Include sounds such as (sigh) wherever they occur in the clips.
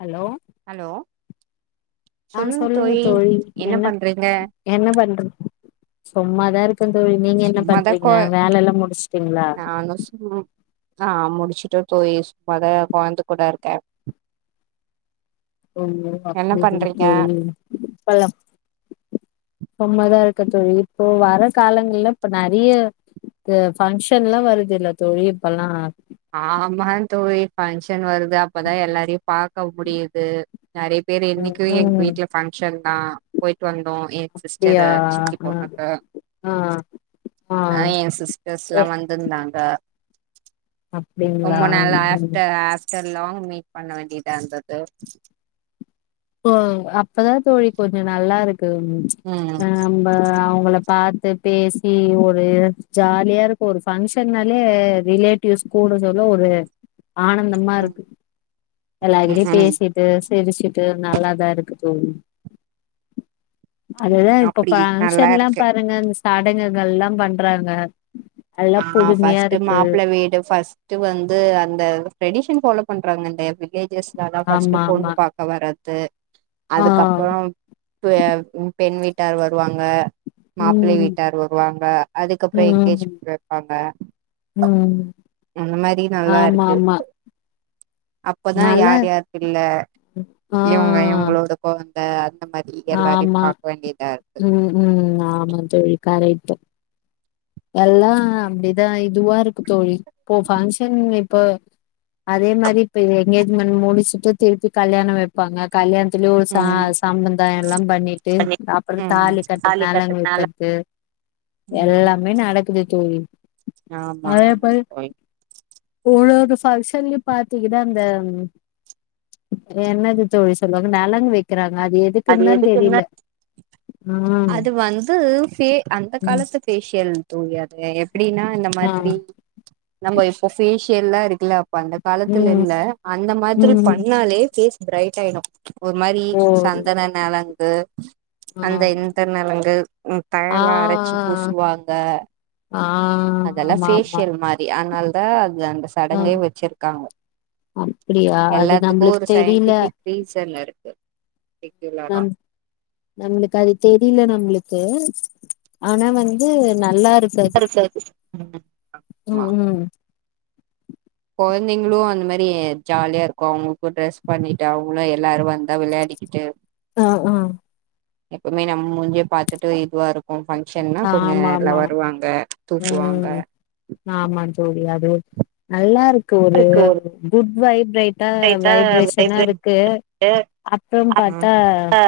hello hello சொல்லுங் தோழி என்ன பண்றீங்க என்ன பண்றத் சும்மாதா இருக் ணக்கம் தோழி நீங்க என்ன சும்மாதா பண்றீங்க வேலல்லா முடிச்சுட்டீங்களா மனசு ஆ முடிச்சுட்டு தோழி சும்மாதா கொழந்த கூட இருக்கே ஓ என்ன அப்டி இல்ல பண்றீங்க தோழி நம்மதா இருக்க தோழி இப்போ வர காலங்கள்ல இப்ப நெறைய து பங்க்ஷன்ல்லா வருதுதில்ல தோழி இப்பெல்லா ஆமா தோழி பங்க்ஷன் வருது அப்பதா எல்லாரையு பாக்க முடியுது நெறைய பேரு ம் இன்னைக்கு எங்க ம் வீட்டுல பங்க்ஷன் தா போயிட்டு வந்தோ என் அப்டியா சிஸ்டரு சித்தி ஆ பொண்ணுக்கு ஆ அ ஆ என் சிஸ்டர்ஸ்ல்லா வந்திருந்தாங்க அப்டிங்களா ரொம்ப நாள் ம் ஆஃப்டர் ஆஃப்டர் லாங் மீட் பண்ண வேண்டியதா இருந்தது தோ அப்பதா தோழி கொஞ்சோ நல்லாருக்கு ம் ஆ ப்ப அவங்கள பாத்து பேசி ஒரு ஜாலியாருக்கு ஒரு பங்க்ஷனாலே ரிலேட் டிவ்ஸ் கூட சொல்ல ஒரு ஆனந்தமா ம் இருக்கு எல்லாருகிடையு ம் ம் பேசிட்டு சிரிச்சுட்டு டு நல்லாதா இருக்கு தோழி அதுதா இப்ப அப்டி நல்லா பங்க்ஷன்ல்லா இருக்கு பாருங்க இந்த சடகுகள்ல்லா பண்றாங்க அதெல்லா ஆ புதுமையா ஃபஸ்ட்டு இருக்கு மாப்பிள்ள வீடு பஸ்ட் டு வந்து அந்த ட்ரெடிஷன் பாலோ பண்றாங்க இந்த வில்லேஜஸ்லலா பஸ்ட் ஆமா ஆமா பொண்ணு பாக்க வரறத்து ஆ அதுக்கப்றோம் பெண் வீட்டார் வருவாங்க மாப்பிளை ம் வீட்டார் வருவாங்க அதுக்கப்றோ ம் எனங்கேஜ்மெண்ட் வெப்பாங்க ம் அந்த மாறி ஆமா நல்லாருக்கு ஆமா அப்பதா நல்லா யார் யார் பிள்ள ஆ இவங்க இவங்களோட கொழந்த அந்த மாறி எல்லாரையு ஆமா பாக்க வேண்டியதா இருக்கு கரெக்ட்டு எல்லா அப்படிதா இதுவா இருக்கு தோழி இப்போ பங்க்ஷன் இப்ப அதே மாறி இப்ப எங்கேஜ்மெண்ட் முடிச்சுட்டு திருப்பி கல்யாண வப் பாங்க கல்யாணத்துலயு ஒரு ச ம் சம்பந்தாயல்லா பண்ணி ட்டு அப்ற ம் தாலி கட்ட நால கட்றதுனால உங்களுக்கு (unintelligible) எல்லா ம் மே நடக்குது தோழி ஆமா அதா இப்ப ஆமாங்க தோழி (unintelligible) பங்சன்ல பாத்தீங்கன்னா அந்த என்னது தோழி சொல்லுவாங்க நழங்கு வைக்கிறாங்க அது அது எதுக்குன்னு தா எதுக்கு நா தெரியல ஆ அது வந்து ஃபே அந்த ம் காலத்து ஃபேஷியல் தோழி அது எப்டின்னா இந்த ஆ மாதிரி நம்ம இப்போ ஃபேஷியல்லா இருக்குல்ல அப்ப அந்த காலத்துல ம் இல்ல அந்த மாதிரி ம் பண்ணாலே பேஸ் பிரரைட் ஆயிடும் ஒரு மாறி ஓ சந்தன நழங்கு ஆ அந்த இந்த நலங்கு தயலா அரைச்சு ஆ பூசுவாங்க ஆ அதெல்லா ஆமா ஆமா பேஷியல் மாறி அதனால தா அது அந்த ஆ சடங்கே வச்சிருக்காங்க அப்டியா அது எல்லாத்துக்கு நம்ளுக்கு ஒரு தெரில சயின்டிபிக் ரீசன் இருக்கு ரெகுலரா நம்மளுக்கு அது தெரியல நம்ளுக்கு ஆனா வந்து நல்லா இருக் கு அது ம் ஆமா ம் ம் கொழந்தைங்களு அந்த மாறி ஜாலியா இருக்கு அவங்களுக்கு ட்ரெஸ் பண்ணிட்டு அவங்களு எல்லாரு வந்தா விளையாடிக் கிட்டு ஆ வ ஆ எப்பமே நம்ம மூஞ்சியா பாத்துட்டு இதுவா இருக்கு பங்க்ஷன்னா கொஞ்சோ ஆமா எல்லா ஆமா வருவாங்க தூக்குவாங்க ம் ஆமா தோழி அது நல்லா இருக்கு ஒரு குட் வைப்ரேட் தா லைட்டா வைப்ரேஷனா வைப்ரேட்டு இருக்கு அப்புறம் பார்த்தா ஆ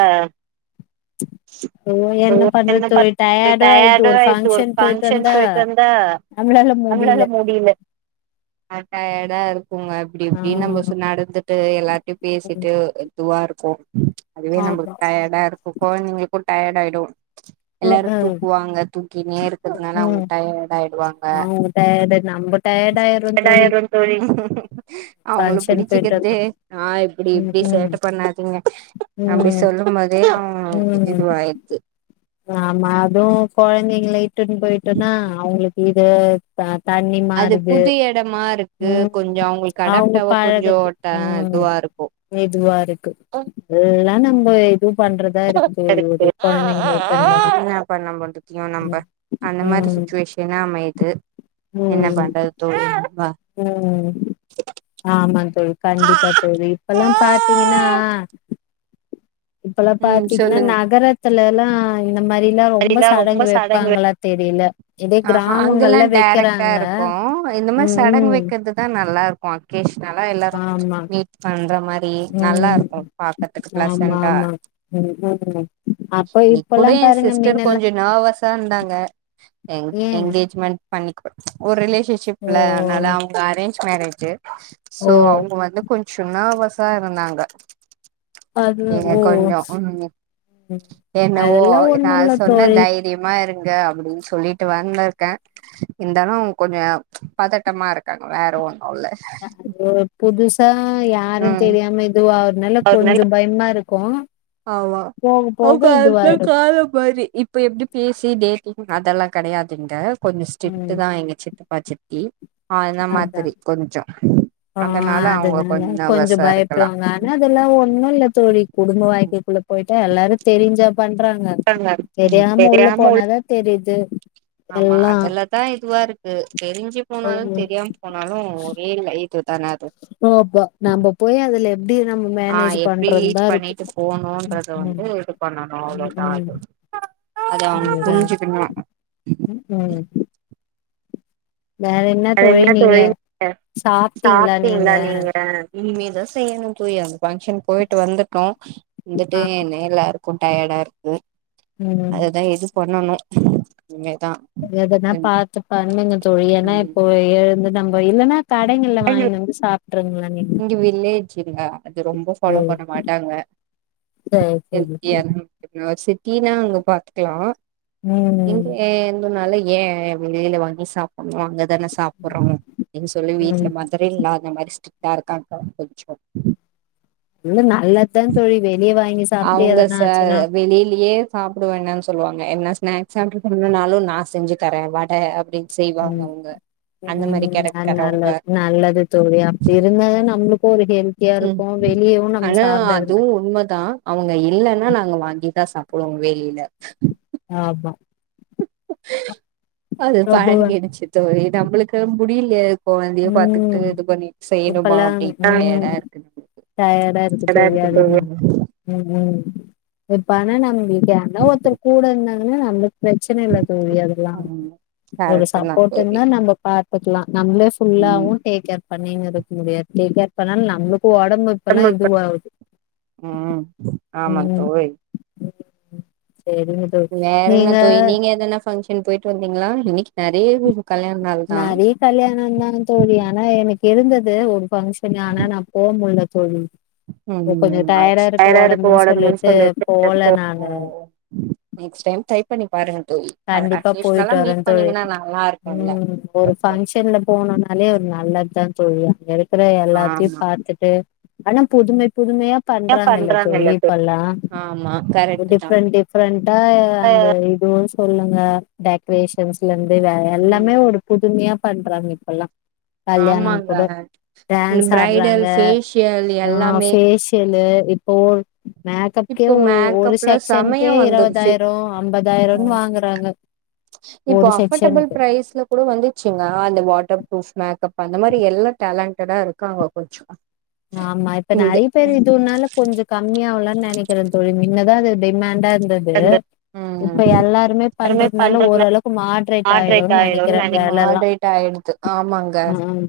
ஓ என்ன பண்றது தோழி டயர்டாயிருது டயர்டு ஒரு ஆயிடுது ஃபங்க்ஷன் போய்ட்டு ஃபங்க்ஷன் வந்தா நம்ளால முடில முடில அ டயர்டா இருக்குங்க அப்டி ஆ இப்டி நம்ம சு நடந்துட்டு எல்லா ம், பேசிட்டு இதுவா இருக்கு அதுவே நம்மளுக்கு ஆமா டயர்டா இருக்கு குழந்தைங்களுக்கு டயர்டாயிடு ம் எல்லாரு ம் தூக்குவாங்க தூக்கினே இருக்குதுனால அவுங்க டயடா ஆயிடுவாங்க உங் (unintelligible) நம்பர் சண்டயாயிரு தோழி அவுங்கள பங்க்ஷன் போயிட்டு புடிச்சிகிட்டே வந்தா ஆ இப்டி ம் இப்டி ம் சேட்ட பண்ணாதீங்க அப்டி ம் சொல்லும் போதே அ ம் இதுவாயிச்சி ஆமா அதுவு கொழந்தைங்க லைட்டுன்னு போய்ட்டோன்னா அவுங்களுக்கு இது தண்ணி அது மாறுது புது எடமா இருக்கு கொஞ்சோ ம் அவங்களுக்கு அவங்க அடாப்டாவா கொஞ்சோ பழகத்து ம் இதுவா இருக்கு ம் எல்லா நம்ம இதுவு பண்றதா இருக்குது தோழி ஒரு கொழந்தைங்கல இலுத்துன் போனா என்னா பண்ண முடியு நம்ம ம் அந்த மாரி ம் சுச்சுவேஷன அமையுது என்ன ம் பண்றது தோழி வா ம் ஆமா தோழி கண்டிப்பா தோழி இப்பல்லா பாத்தீங்கன்னா இப்பல்லா ம் பாத்தீங்கன்னா சொல்லுங்க நகரத்துலல்லா இந்த மாதிரில்லா ரொம்ப சடங்கு வப்பாங்களா தெரில இதே ஆஹா அங்கல்லா கிராமங்கள்ல டேரக்ட்டா வெக்கறாங்க இருக்கோ இந்த மாதிரி ம் சடங்கு ம் வக்கிறது தா நல்லா இருக்கு அகேஷ்னல்ல எல்லாரு ஆமா மீட் பண்ற மாரி நல்லா ம் இருக்கு பாக்குறதுக்கு ஆமா ப்ளசன்டா ஆமா ம் ம் அப்ப கூட இப்பல்லா எ பாருங்க சிஸ்டர் மின்னல்லா கொஞ்ச நெவஸா இருந்தாங்க எங் ஏ எங்கேஜ்மெண்ட் பண்ணி குடு ஒரு ஓ ரிலேஷன்ஷிப்ல அனாலா அரேஞ்ச் மேரேஜூ ஓ சோ அவுங்க வந்து கொஞ்ச நேவசா இருந்தாங்க அது நீங்க ஓ கொஞ்சோ ம் என்னவோ அதெல்லா நா ஒண்ணு அத இல்ல சொன்ன தோழி தைரியமா இருங்க அப்டின் சொல்லிட் ட்டு வந்த இருக்கே இருந்தாலு கொஞ்ச பதட்டமா இருக்காங்க வேற ஒன்னு இல்ல அது புதுசா யாரு ம் தெரியாம இது ஆவுறனால அதனால கொஞ்ச பயமா இருக்கு ஆமா போக போக இதுவாயிடு (unintelligible) இப்போ எப்பட பேசி டேட்டிங் அதெல்லா கெடையாதுங்க கொஞ்ச ம் ஸ்ட்ரிக்ட்டு தா எங்க சித்தப்பா சித்தி அத அதா மாதிரி கொஞ்ச ஆ அதனால அவுங்க அதனால கொஞ்ச கொஞ்சோ நர்வஸா இருக்கலா பயப்படுவாங்க அதெல்லா ஒன்னு இல்ல தொழி குடும்ப வாழ்க்கைக்குள்ள போயிட்டா எல்லாரு தெரிஞ்சா பண்றாங்க தெரியாம உள்ள போனாதா தெரியுது ஆமா எல்லா அதுலதா இதுவா இருக்கு தெரிஞ்சு போனாலு ஆமா தெரிய எம் போனாலு ஒரே லை இது தான அது ஆமா இப்ப நம்ப போயி அதுல எப்டி நம்ம ஆ மேனேஜ் எப்டி லீட் பண்றோந்தா இருக்கு பண்ணிட்டு ம் போணும்ன்றத வந்து இது பண்ணணு ம் அவ்ளோதா ம் அது அது அவுங்க அதுதா புரிஞ்சுக்கனு ம் ம் வேற என்ன வேற என்ன தோழி (inaudible) சாப்டீங்களா நீங்க இனிமே தா செய்யனு தோழி அந்த ஃபங்க்ஷன் போயிட்டு வந்துட்டோ வந்துட்டு ஆ (unintelligible) க்கும் டயடா இருக்கு ம் அதுதா எது பண்ணணு இனிமே தா அது எதுனா பாத்து பண்ணுங்க தோழி ஏனா இப்ப எழுந்து நம்ம இல்லன்னா கடைங்கள்ல வாங்கின்னு வந்து சாப்ட்டுருங்ளே இன்னைக்கி இங்க வில்லேஜ்ங்க அது ரொம்ப ஃபாலோ ம் பண்ண மாட்டாங்க செரி செரி தோழி இப்போன்னா ஒரு சிட்டினா அங்க பாத்துக்லா இங்க ம் எந்துனாலு ஏ வெளியில வாங்கி சாப்புன்னு அங்கதான சாப்றோ சொல்லி ம் வீட்ல மதர் இன் லா அந்த மாதிரி ஸ்ட்ரிக்டா இருக்காங்க கொஞ்சோ இல்ல நல்லாத்தா தோழி வெளிய வாங் அவுங்க ச வெளியிலியே சாப்ட வேனான்னு சொல்லுவாங்க என்ன ஸ்னாக்ஸ் ஆர்டர் பண்ணனாலு நா செஞ்சி தர வட அப்டின் ம் ம் கேரக்டர்ரவங்க அதுனால நல்லது தோழி அப்டி இருந்தாத நம்ளுக்கு ஒரு ஹெல்த் ம் ஆனா அதுவு மாரி உண்மதா அவுங்க இல்லன்னா நாங்க வாங்கிதா சாப்டுவோ வெளியில ஆமா அது ரொம்பவே பழகிடுச்சு தோழி நம்மளுக்கு முடியில்ல கொழந்தையு பாத்துக்கிட்டு ம் இது பண்ணி செய்யணுமா அப்டின்ட்டு டயடா இருக்கு (unintelligible) டயடா இருக்கு தோழி அதுத ம் ம் இப்ப பண்ணலா உங்களுக்கு ஆனா யார்னா ஒருத்தர் கூட இருந்தாங் கனா நம்ளுக்கு பிரச்சன இல்ல தோழி அதெல்லா ம் ஆமா ஒரு கரெக்ட் தா சப்போர்ட் தோழி இருந்தா நம்ப பாத் க்லா நம்ளே ம் ஃபுல்லாவு டேக் கேர் பண்ணின்னு இருக்க முடியாது டேக் கேர் பண்ணாலு நம்ளுக்கு ஒடம்பு இப்பல்லா ஒடம்பு இப்ப இதுவாகுது ம் ஆமா தோழி செரிங்கத் வேற என்ன தோழி நீங்க எதனா ஃபங்க்ஷன் போயிட்டு வந்தீங்களா இன்னைக்கி நெறைய (unintelligible) கல்யாண நாள் தா நெறைய கல்யாணந்தா தோழி ஆனா எனக்கு இருந்தது ஒரு ஃபங்க்ஷன்னு ஆனா நா போ முல்ல தோழி ம் கொஞ்சோ ம் டயர்டா ஆயிருச்சு இருக்கு தைராய்டுக்கு ஒடம்புன்னு ஒடம்புனு சொல்லிட்டு போல நானு (unintelligible) நெக்ஸ்ட் டைம் ட்ரை பண்ணி பாருங்க தோழி அது கண்டிப்பா போயிட்டு அக்கேஷ்னலா வர மீட் தோழி பண்ணீங்கன்னா நல்லா இருக்குல்ல ம் ஒரு கொஞ்சோ ஃபங்க்ஷன்ல போன்னோன்னாலே ஒரு நல்லத்தா தோழி அங்க இருக்கற எல்லாத்தையு ஆமா பாத்துட்டு ஆனா புதுமை புதுமையா ஏ பண்றாங்கல்ல தோழி தோ இப்பல்லா ஆமா ஒரு கரெக்ட் தா டிஃபரெண்ட் டிஃபரெண்ட்டா அந்த இதுவு சொல்லுங்க டெக்ரேஷன்ஸ்லந்து வேற எல்லாமே ம் ஒரு புதுமையா பண்றாங்க இப்பல்லா கல்யாணம் ஆமாங்க கூட இந்த டான்ஸ் பிரைடல் ஆடுறாங்க ஃபேஷியல் ஆ எல்லாமே ஃபேஷியலு இப் ஓ மேக்கப்கே இப்போ ஒரு ஒரு மேக்கப்ல செமையா செக்ஷனுக்கே வந்துருச்சு இருவதாயிரோ ஐம்பதாயிரோ ம் வாங்குறாங்க இப்போ ஒரு அஃபர்டபிள் செக்ஷனுக்கு பிரைஸ்ல கூட வந்துச்சுங்க அந்த வாட்டர் ப்ரூஃப் மேக்கப் அந்த மாரி எல்லா டேலண்டடா இருக்காங்க கொஞ்சோ ஆமா இப்ப இங்க நெறைய பேர் இதுவுன்னால கொஞ்சோ கம்மியா ஆவுலான்னு நெனைக்கிற தோழி மின்னதா அது டிமேண்டா இ ந்தது ம் இப்ப எல்லாருமே யாருமே பண்றதுனால பண்றது ஓரளவுக்கு மாட்ரேட் ஆயிடோன்னு நெனைக்கிற வேலல்லா ட் ஆயிடுது ஆமாங்க ம்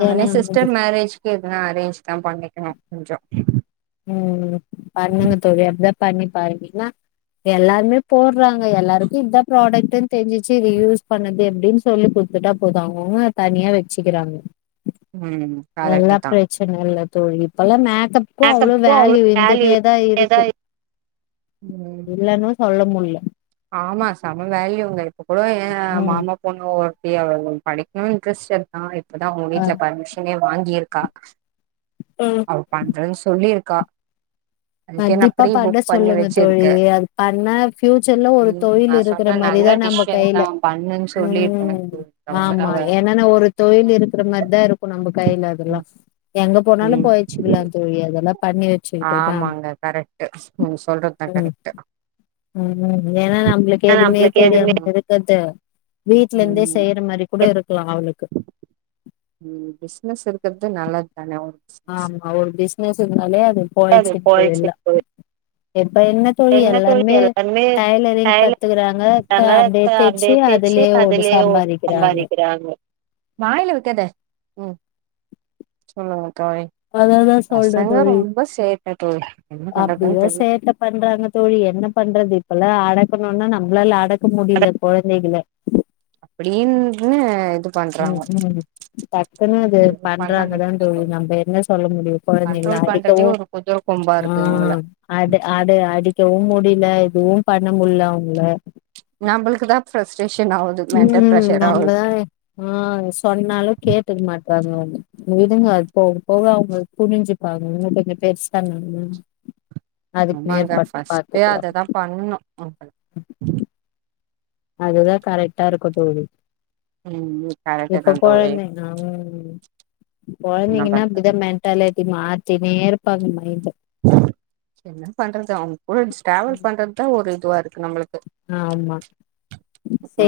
நானே ஏன்னா வந்து சிஸ்டர் மேரேஜ் க்கே எதுனா அரேஞ்ச் தா பண்ணிக்கனு கொஞ்சோ ம் பண்ணுங்க தோழி அப்டிதா பண்ணிப்பாருங்க ஏன்னா எல்லாருமே போட்றாங்க எல்லாருக்கு இதா ப்ராடக்ட்ன்னு தெரிஞ்சிச்சி இது யூஸ் பண்ணது எப்டின்னு சொ ல்லி குத்துட்டா போது அவுங்கவுங்க தனியா வெச்சிக்கிறாங்க ம் கரெக்ட் எல்லா தா பிரச்சன இல்ல தோழி இப்பல்லா மேக்கப் க்கு அவ்ளோ மேக்கப்க்கு வேல்யூ இருந்துனே வேல்யூ தா ஏதா இருக்கு ம் இல்லன்னு சொல்ல முல்ல ஆமா செம வேல்யூங்க இப்ப கூட ஏ ம் மாமா பொ ண்ணு ஒருத்தி அவ படிக்கணு இன்டரஸ்ட் இருக்கா இப்பாதா அவங்க ஆ வீட்டுல பர்மிஷ் ஷனே வாங்கியிருக்கா ஒ அவ பண்றேன்னு சொல்லியிருக்கா அதுக்கே நா கண்டிப்பா ப்ரீ பண்ண புக் பண்ணி சொல்லுங்க தோழி வச்சிருக்கே அது பண்ணா ஃபியூச்சர்ல ஒரு ம் நா தொழில் இருக்கிற சொன்னே மாரி நல்ல தா நம்ம டிசிஷன் தா கையில பண்ணுன்னு சொல்லிருக்கே ம் அவங்க ஆமா அவ என்னன்னா ஒரு தொழில் இருக்குற மாரிதா இருக்கு நம்ம கையில அதெல்லா ம் எங்க போனாலு ம் பொலச்சு க்குலா தோழி அதெல்லா பண்ணி வச் ஆமாங்க கரெக்ட்டு நீங்க சொல்றதுதா ம் கரெக்ட்டு ம் ஏன்னா நம்மளுக்கு எதுவுமே நம்மளுக்கு எதுவுமே தெரியாமல் இருக்கது வீட்ல இருந்தே ம் செய்யற மாரி கூட இருக்கலா அவளுக்கு ம் பிசினஸ் இருக்குறது நல்லது தானே அவொ அவ பிசினஸ் இருந்தாலே அது போழச்சிட்டு போயிடுச்சு போயில்லா தோழி இப்ப என்ன தோழி எல்லாருமே டைலரிங் டைலராங்க கத்துக்கறாங்க அப்டியே தேய்சு அதுலயே ஓடு சம்பாதிக் சம்பாதிக்கிறாங்க வாயில வைக்காத ம் சொல்லுங்க தோழி அததா சொல்ற பசங்க தோழி ரொம்ப சேட்ட தோழி என்ன பண்றதுன்னு அப்டிதா தெரியல சேட்ட பண்றாங்க தோழி என்ன பண்றது இப்பல்லா அடக்கணும்னா நம்மளால அடக்க முடியல கொழந்தைகள அப்டின்னு இது ம் பண்றாங்க ம் டக்குன்னு அது எதுவு பண்ண பண்றாங்கதா முடியல தோழி நம்ப என்ன சொல்ல முடியு கொழந்தைகள கண்ட்ரோல் பண்றதே அடிக்கவு ஒரு குதிர கொம்பா ஆ இருக்கு இவங்கள அத அத அடிக்கவு முடில இதுவு பண்ண முல்ல அவுங்கள நம்மளுக்குதா பிரஸ்ட்ரேஷன் ஆகுது ம் நம்மதா அ சொன்னாலு கேட்டுக்க மாட்டறாங்க ஒண்ணு விடுங்க அது போக போக அவுங்க புரிஞ்சு பாங்கன்ன (unintelligible) பெருசா ஆமாங்க பஸ்ட்டே அததா பண்ணு அதுதா கரெக்டா இருக்கு தோழி ம் கரெக்ட் இப்போ தா தோழி போயிந்த ஆ என்ன கொழந்தங்கின்னா பண்றது அப்டிதா மே (unintelligible) மாத்தினே இருப்பானுங்க மைன்ட என்ன பண்றது அவுங்க கூட டிராவல் பண்றது தா ஒரு இதுவா இருக்கு நம்மளுக்கு ஆமா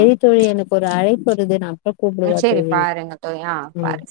ம் தோழி எனக்கு ஒரு அழைப்பு வருது நா அப்புற கூப்பிடுவா சேரி தோழி பாருங்க தோழி ஆ ம் பாருங்க